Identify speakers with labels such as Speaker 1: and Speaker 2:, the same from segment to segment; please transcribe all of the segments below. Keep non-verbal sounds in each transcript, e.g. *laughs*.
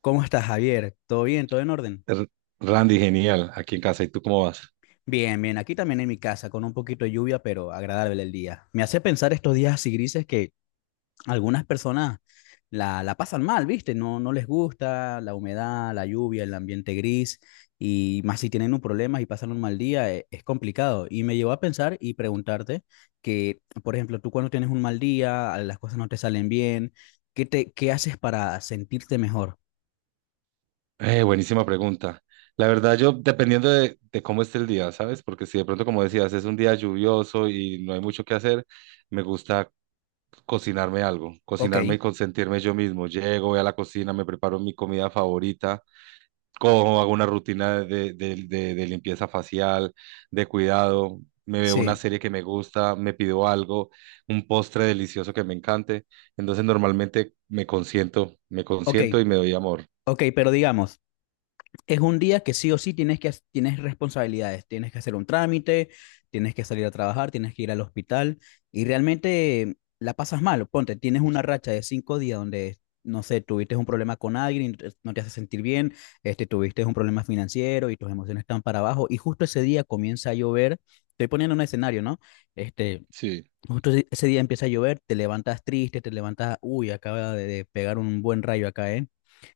Speaker 1: ¿Cómo estás, Javier? ¿Todo bien? ¿Todo en orden?
Speaker 2: R- Randy, genial, aquí en casa. ¿Y tú cómo vas?
Speaker 1: Bien, bien. Aquí también en mi casa, con un poquito de lluvia, pero agradable el día. Me hace pensar estos días así grises que algunas personas la pasan mal, ¿viste? No, no les gusta la humedad, la lluvia, el ambiente gris, y más si tienen un problema y pasan un mal día, es, complicado. Y me llevó a pensar y preguntarte que, por ejemplo, tú cuando tienes un mal día, las cosas no te salen bien, ¿qué haces para sentirte mejor?
Speaker 2: Buenísima pregunta. La verdad, yo dependiendo de cómo esté el día, ¿sabes? Porque si de pronto, como decías, es un día lluvioso y no hay mucho que hacer, me gusta cocinarme algo,
Speaker 1: Ok,
Speaker 2: cocinarme y consentirme yo mismo. Llego, voy a la cocina, me preparo mi comida favorita, cojo, hago una rutina de limpieza facial, de cuidado, me veo una
Speaker 1: sí,
Speaker 2: serie que me gusta, me pido algo, un postre delicioso que me encante. Entonces normalmente me
Speaker 1: ok.
Speaker 2: consiento y me doy amor.
Speaker 1: Ok, pero digamos, es un día que sí o sí tienes responsabilidades, tienes que hacer un trámite, tienes que salir a trabajar, tienes que ir al hospital y realmente la pasas mal. Ponte, tienes una racha de 5 días donde no sé, tuviste un problema con alguien, y no te hace sentir bien, este, tuviste un problema financiero y tus emociones están para abajo y justo ese día comienza a llover. Estoy poniendo un escenario, ¿no? Este,
Speaker 2: Sí.
Speaker 1: justo ese día empieza a llover, te levantas triste, te levantas, uy, acaba de pegar un buen rayo acá, ¿eh?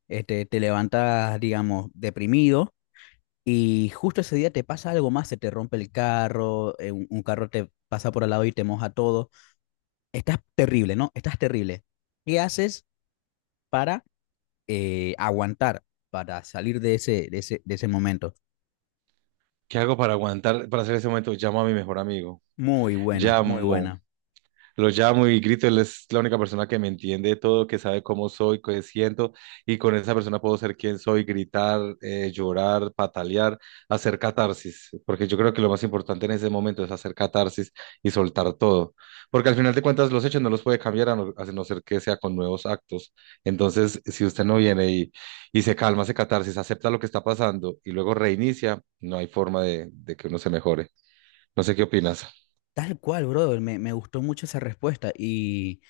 Speaker 1: Este, te levantas, digamos, deprimido, y justo ese día te pasa algo más, se te rompe el carro, un carro te pasa por al lado y te moja todo. Estás terrible, ¿no? Estás terrible. ¿Qué haces para aguantar, para salir de ese momento?
Speaker 2: ¿Qué hago para aguantar, para hacer ese momento? Llamo a mi mejor amigo.
Speaker 1: Muy buena, muy
Speaker 2: Llamo,
Speaker 1: buena.
Speaker 2: lo llamo y grito, él es la única persona que me entiende de todo, que sabe cómo soy, qué siento, y con esa persona puedo ser quien soy, gritar, llorar, patalear, hacer catarsis, porque yo creo que lo más importante en ese momento es hacer catarsis y soltar todo, porque al final de cuentas los hechos no los puede cambiar a no ser que sea con nuevos actos. Entonces, si usted no viene y se calma, hace catarsis, acepta lo que está pasando y luego reinicia, no hay forma de que uno se mejore. No sé qué opinas.
Speaker 1: Tal cual, brother, me gustó mucho esa respuesta y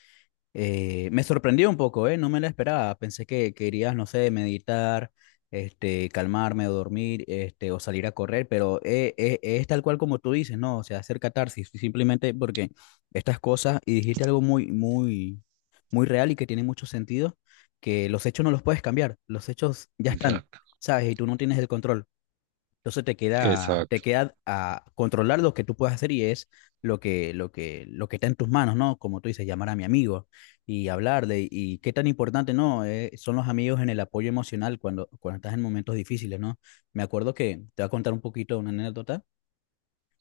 Speaker 1: Eh, me sorprendió un poco, ¿eh? No me la esperaba. Pensé que querías, no sé, meditar, este, calmarme o dormir, este, o salir a correr, pero es tal cual como tú dices, ¿no? O sea, hacer catarsis, simplemente porque estas cosas, y dijiste algo muy, muy, muy real y que tiene mucho sentido, que los hechos no los puedes cambiar, los hechos ya están,
Speaker 2: Exacto.
Speaker 1: ¿sabes? Y tú no tienes el control. Entonces te queda, te
Speaker 2: Exacto,
Speaker 1: queda a controlar lo que tú puedes hacer y es lo que está en tus manos, ¿no? Como tú dices, llamar a mi amigo y hablarle. Y qué tan importante, ¿no? Son los amigos en el apoyo emocional cuando estás en momentos difíciles, ¿no? Me acuerdo que te voy a contar un poquito una anécdota,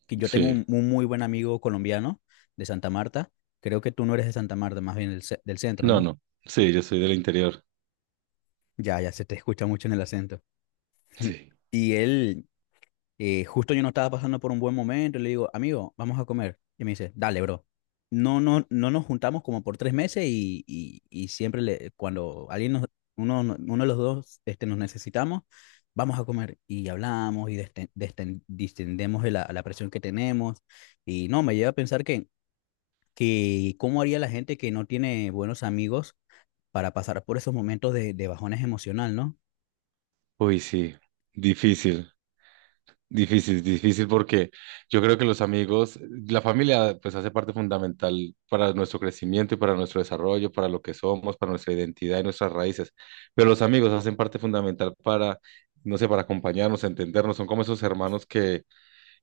Speaker 1: que yo tengo
Speaker 2: sí.
Speaker 1: un muy buen amigo colombiano de Santa Marta. Creo que tú no eres de Santa Marta, más bien del centro,
Speaker 2: No,
Speaker 1: ¿no?
Speaker 2: no. Sí, yo soy del interior.
Speaker 1: Ya, ya se te escucha mucho en el acento. *laughs*
Speaker 2: Sí.
Speaker 1: Y él, Justo yo no estaba pasando por un buen momento y le digo, amigo, vamos a comer. Y me dice, dale, bro. No, no, no nos juntamos como por 3 meses y siempre le, cuando alguien nos, uno, no, uno de los dos este, nos necesitamos, vamos a comer y hablamos y distendemos de la presión que tenemos. Y no, me lleva a pensar que cómo haría la gente que no tiene buenos amigos para pasar por esos momentos de bajones emocional, ¿no?
Speaker 2: Uy, sí. Difícil, difícil, difícil porque yo creo que los amigos, la familia, pues hace parte fundamental para nuestro crecimiento y para nuestro desarrollo, para lo que somos, para nuestra identidad y nuestras raíces. Pero los amigos hacen parte fundamental para, no sé, para acompañarnos, entendernos. Son como esos hermanos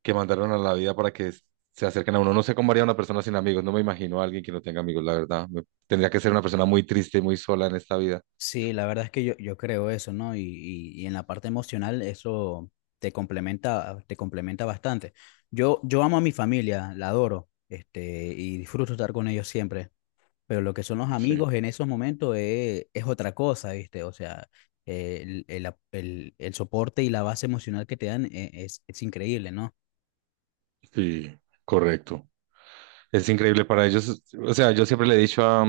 Speaker 2: que mandaron a la vida para que se acerquen a uno. No sé cómo haría una persona sin amigos. No me imagino a alguien que no tenga amigos, la verdad. Me- tendría que ser una persona muy triste y muy sola en esta vida.
Speaker 1: Sí, la verdad es que yo creo eso, ¿no? Y en la parte emocional eso te complementa bastante. Yo amo a mi familia, la adoro, este, y disfruto estar con ellos siempre, pero lo que son los
Speaker 2: Sí.
Speaker 1: amigos en esos momentos es otra cosa, ¿viste? O sea, el soporte y la base emocional que te dan es increíble, ¿no?
Speaker 2: Sí, correcto. Es increíble para ellos. O sea, yo siempre le he dicho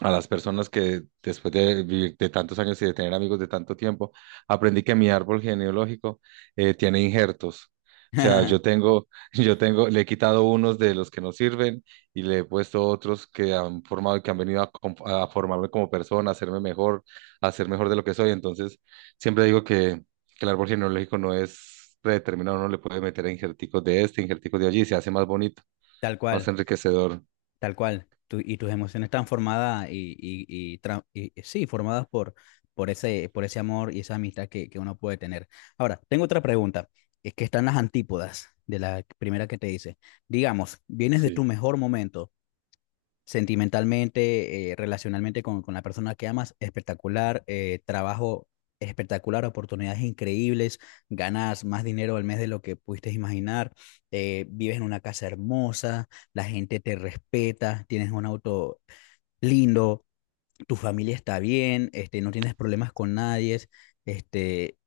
Speaker 2: a las personas que después de vivir de tantos años y de tener amigos de tanto tiempo, aprendí que mi árbol genealógico tiene injertos. O sea, yo
Speaker 1: *laughs*
Speaker 2: tengo, *laughs* yo tengo, le he quitado unos de los que no sirven y le he puesto otros que han formado y que han venido a, com- a formarme como persona, a hacerme mejor, a ser mejor de lo que soy. Entonces, siempre digo que el árbol genealógico no es predeterminado, uno le puede meter injerticos de este, injerticos de allí y se hace más bonito,
Speaker 1: Tal
Speaker 2: más
Speaker 1: cual.
Speaker 2: enriquecedor.
Speaker 1: Tal cual. Y tus emociones están formadas y sí, formadas por, por ese amor y esa amistad que uno puede tener. Ahora, tengo otra pregunta, es que están las antípodas de la primera que te hice. Digamos, vienes de tu
Speaker 2: Sí.
Speaker 1: mejor momento sentimentalmente, relacionalmente con la persona que amas, espectacular, trabajo espectacular, oportunidades increíbles, ganas más dinero al mes de lo que pudiste imaginar, vives en una casa hermosa, la gente te respeta, tienes un auto lindo, tu familia está bien, este, no tienes problemas con nadie, este,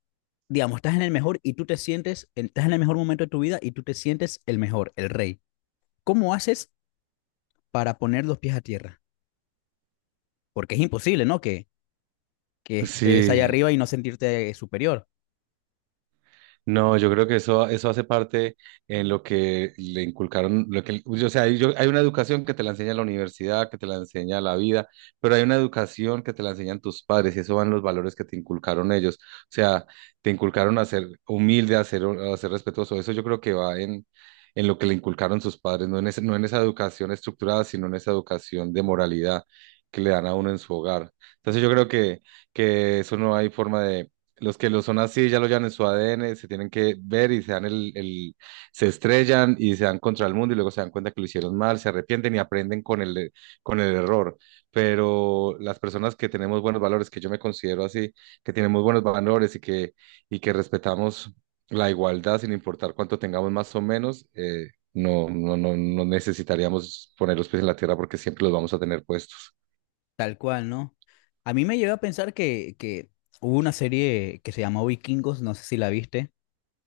Speaker 1: digamos, estás en el mejor y tú te sientes, estás en el mejor momento de tu vida y tú te sientes el mejor, el rey. ¿Cómo haces para poner los pies a tierra? Porque es imposible, ¿no? Que estés allá
Speaker 2: Sí,
Speaker 1: arriba y no sentirte superior,
Speaker 2: no, yo creo que eso hace parte en lo que le inculcaron, lo que, o sea, hay- yo- hay una educación que te la enseña la universidad, que te la enseña la vida, pero hay una educación que te la enseñan tus padres y eso van los valores que te inculcaron ellos. O sea, te inculcaron a ser humilde, a ser respetuoso. Eso yo creo que va en lo que le inculcaron sus padres, no en ese- no en esa educación estructurada, sino en esa educación de moralidad que le dan a uno en su hogar. Entonces yo creo que eso no hay forma, los que lo son así ya lo llevan en su ADN, se tienen que ver y se dan el- se estrellan y se dan contra el mundo y luego se dan cuenta que lo hicieron mal, se arrepienten y aprenden con el error. Pero las personas que tenemos buenos valores, que yo me considero así, que tenemos buenos valores y que respetamos la igualdad sin importar cuánto tengamos más o menos, no, no, no, no necesitaríamos poner los pies en la tierra porque siempre los vamos a tener puestos.
Speaker 1: tal cual, ¿no? A mí me lleva a pensar que hubo una serie que se llamó Vikingos, no sé si la viste,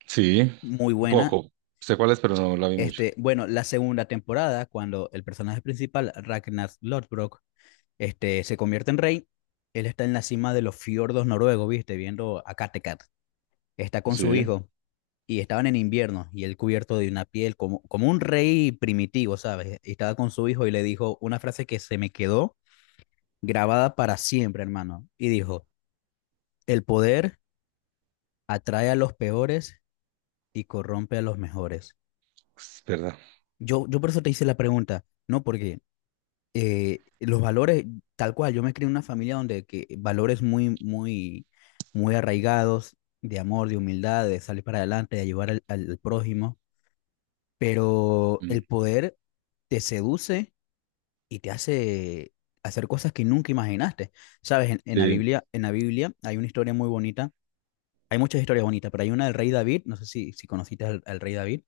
Speaker 2: Sí,
Speaker 1: muy
Speaker 2: un
Speaker 1: buena.
Speaker 2: poco. Sé cuál es, pero no la vi mucho.
Speaker 1: Este, bueno, la segunda temporada, cuando el personaje principal, Ragnar Lodbrok, este, se convierte en rey, él está en la cima de los fiordos noruegos, ¿viste? Viendo a Kattegat. Está con su
Speaker 2: Sí.
Speaker 1: hijo y estaban en invierno y él cubierto de una piel como un rey primitivo, ¿sabes? Y estaba con su hijo y le dijo una frase que se me quedó grabada para siempre, hermano. Y dijo, el poder atrae a los peores y corrompe a los mejores.
Speaker 2: Es verdad.
Speaker 1: Yo por eso te hice la pregunta, ¿no? Porque los valores, tal cual, yo me crié en una familia donde que valores muy, muy, muy arraigados de amor, de humildad, de salir para adelante, de ayudar al prójimo. Pero
Speaker 2: Mm.
Speaker 1: el poder te seduce y te hace hacer cosas que nunca imaginaste. Sabes, en, en la
Speaker 2: Sí,
Speaker 1: Biblia, en la Biblia hay una historia muy bonita, hay muchas historias bonitas, pero hay una del rey David, no sé si conociste al rey David.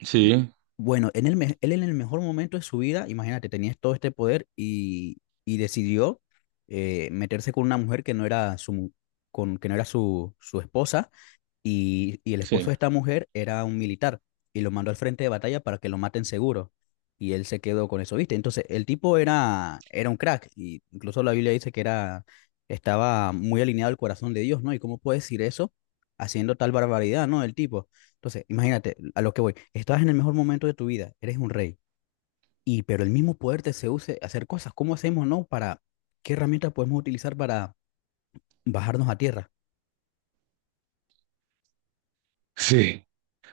Speaker 2: sí,
Speaker 1: Bueno, él en el mejor momento de su vida, imagínate, tenía todo este poder y decidió meterse con una mujer que no era su, con, que no era su esposa y el esposo
Speaker 2: sí,
Speaker 1: de esta mujer era un militar y lo mandó al frente de batalla para que lo maten seguro. Y él se quedó con eso, ¿viste? Entonces, el tipo era un crack. Y incluso la Biblia dice que era, estaba muy alineado al corazón de Dios, ¿no? ¿Y cómo puede decir eso haciendo tal barbaridad, ¿no? El tipo. Entonces, imagínate, a lo que voy. Estás en el mejor momento de tu vida, eres un rey. Y, pero el mismo poder te seduce a hacer cosas. ¿Cómo hacemos, no? Para, ¿qué herramientas podemos utilizar para bajarnos a tierra?
Speaker 2: sí.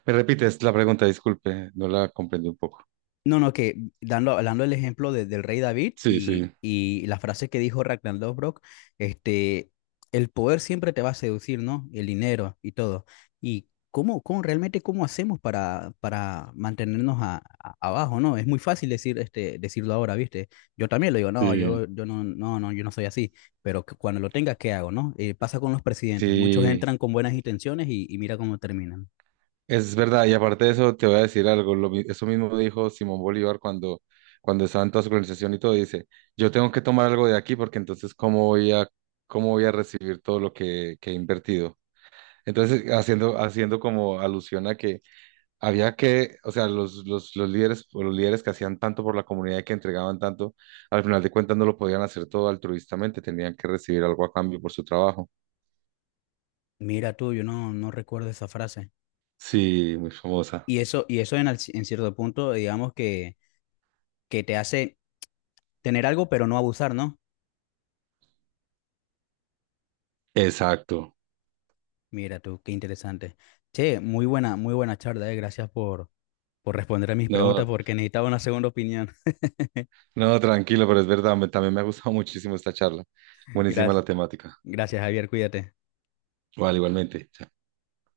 Speaker 2: Me repites la pregunta, disculpe, no la comprendí un poco.
Speaker 1: No, no, que dando, hablando el ejemplo del rey David
Speaker 2: Sí,
Speaker 1: y,
Speaker 2: sí,
Speaker 1: y la frase que dijo Ragnar Lothbrok, este, el poder siempre te va a seducir, ¿no? El dinero y todo. ¿Y cómo realmente cómo hacemos para, mantenernos abajo, ¿no? Es muy fácil decir, este, decirlo ahora, ¿viste? Yo también lo digo, no,
Speaker 2: sí,
Speaker 1: yo no, no, no, yo no soy así, pero cuando lo tenga, ¿qué hago, no? Pasa con los presidentes, muchos
Speaker 2: sí,
Speaker 1: entran con buenas intenciones y mira cómo terminan.
Speaker 2: es verdad. Y aparte de eso, te voy a decir algo. Lo mi- eso mismo dijo Simón Bolívar cuando, cuando estaba en toda su organización y todo. Dice, yo tengo que tomar algo de aquí porque entonces, cómo voy a recibir todo lo que he invertido? Entonces, haciendo, haciendo como alusión a que había que, o sea, los líderes, o los líderes que hacían tanto por la comunidad y que entregaban tanto, al final de cuentas no lo podían hacer todo altruistamente, tenían que recibir algo a cambio por su trabajo.
Speaker 1: Mira tú, yo no recuerdo esa frase.
Speaker 2: Sí, muy famosa.
Speaker 1: Y eso en cierto punto, digamos que te hace tener algo, pero no abusar, ¿no?
Speaker 2: Exacto.
Speaker 1: Mira tú, qué interesante. Che, muy buena charla. Gracias por responder a mis preguntas
Speaker 2: No,
Speaker 1: porque necesitaba una segunda opinión.
Speaker 2: no, tranquilo, pero es verdad, me- también me ha gustado *laughs* muchísimo esta charla.
Speaker 1: *laughs*
Speaker 2: Buenísima
Speaker 1: Gracias,
Speaker 2: la temática.
Speaker 1: gracias, Javier, cuídate.
Speaker 2: Vale, igualmente. Chao.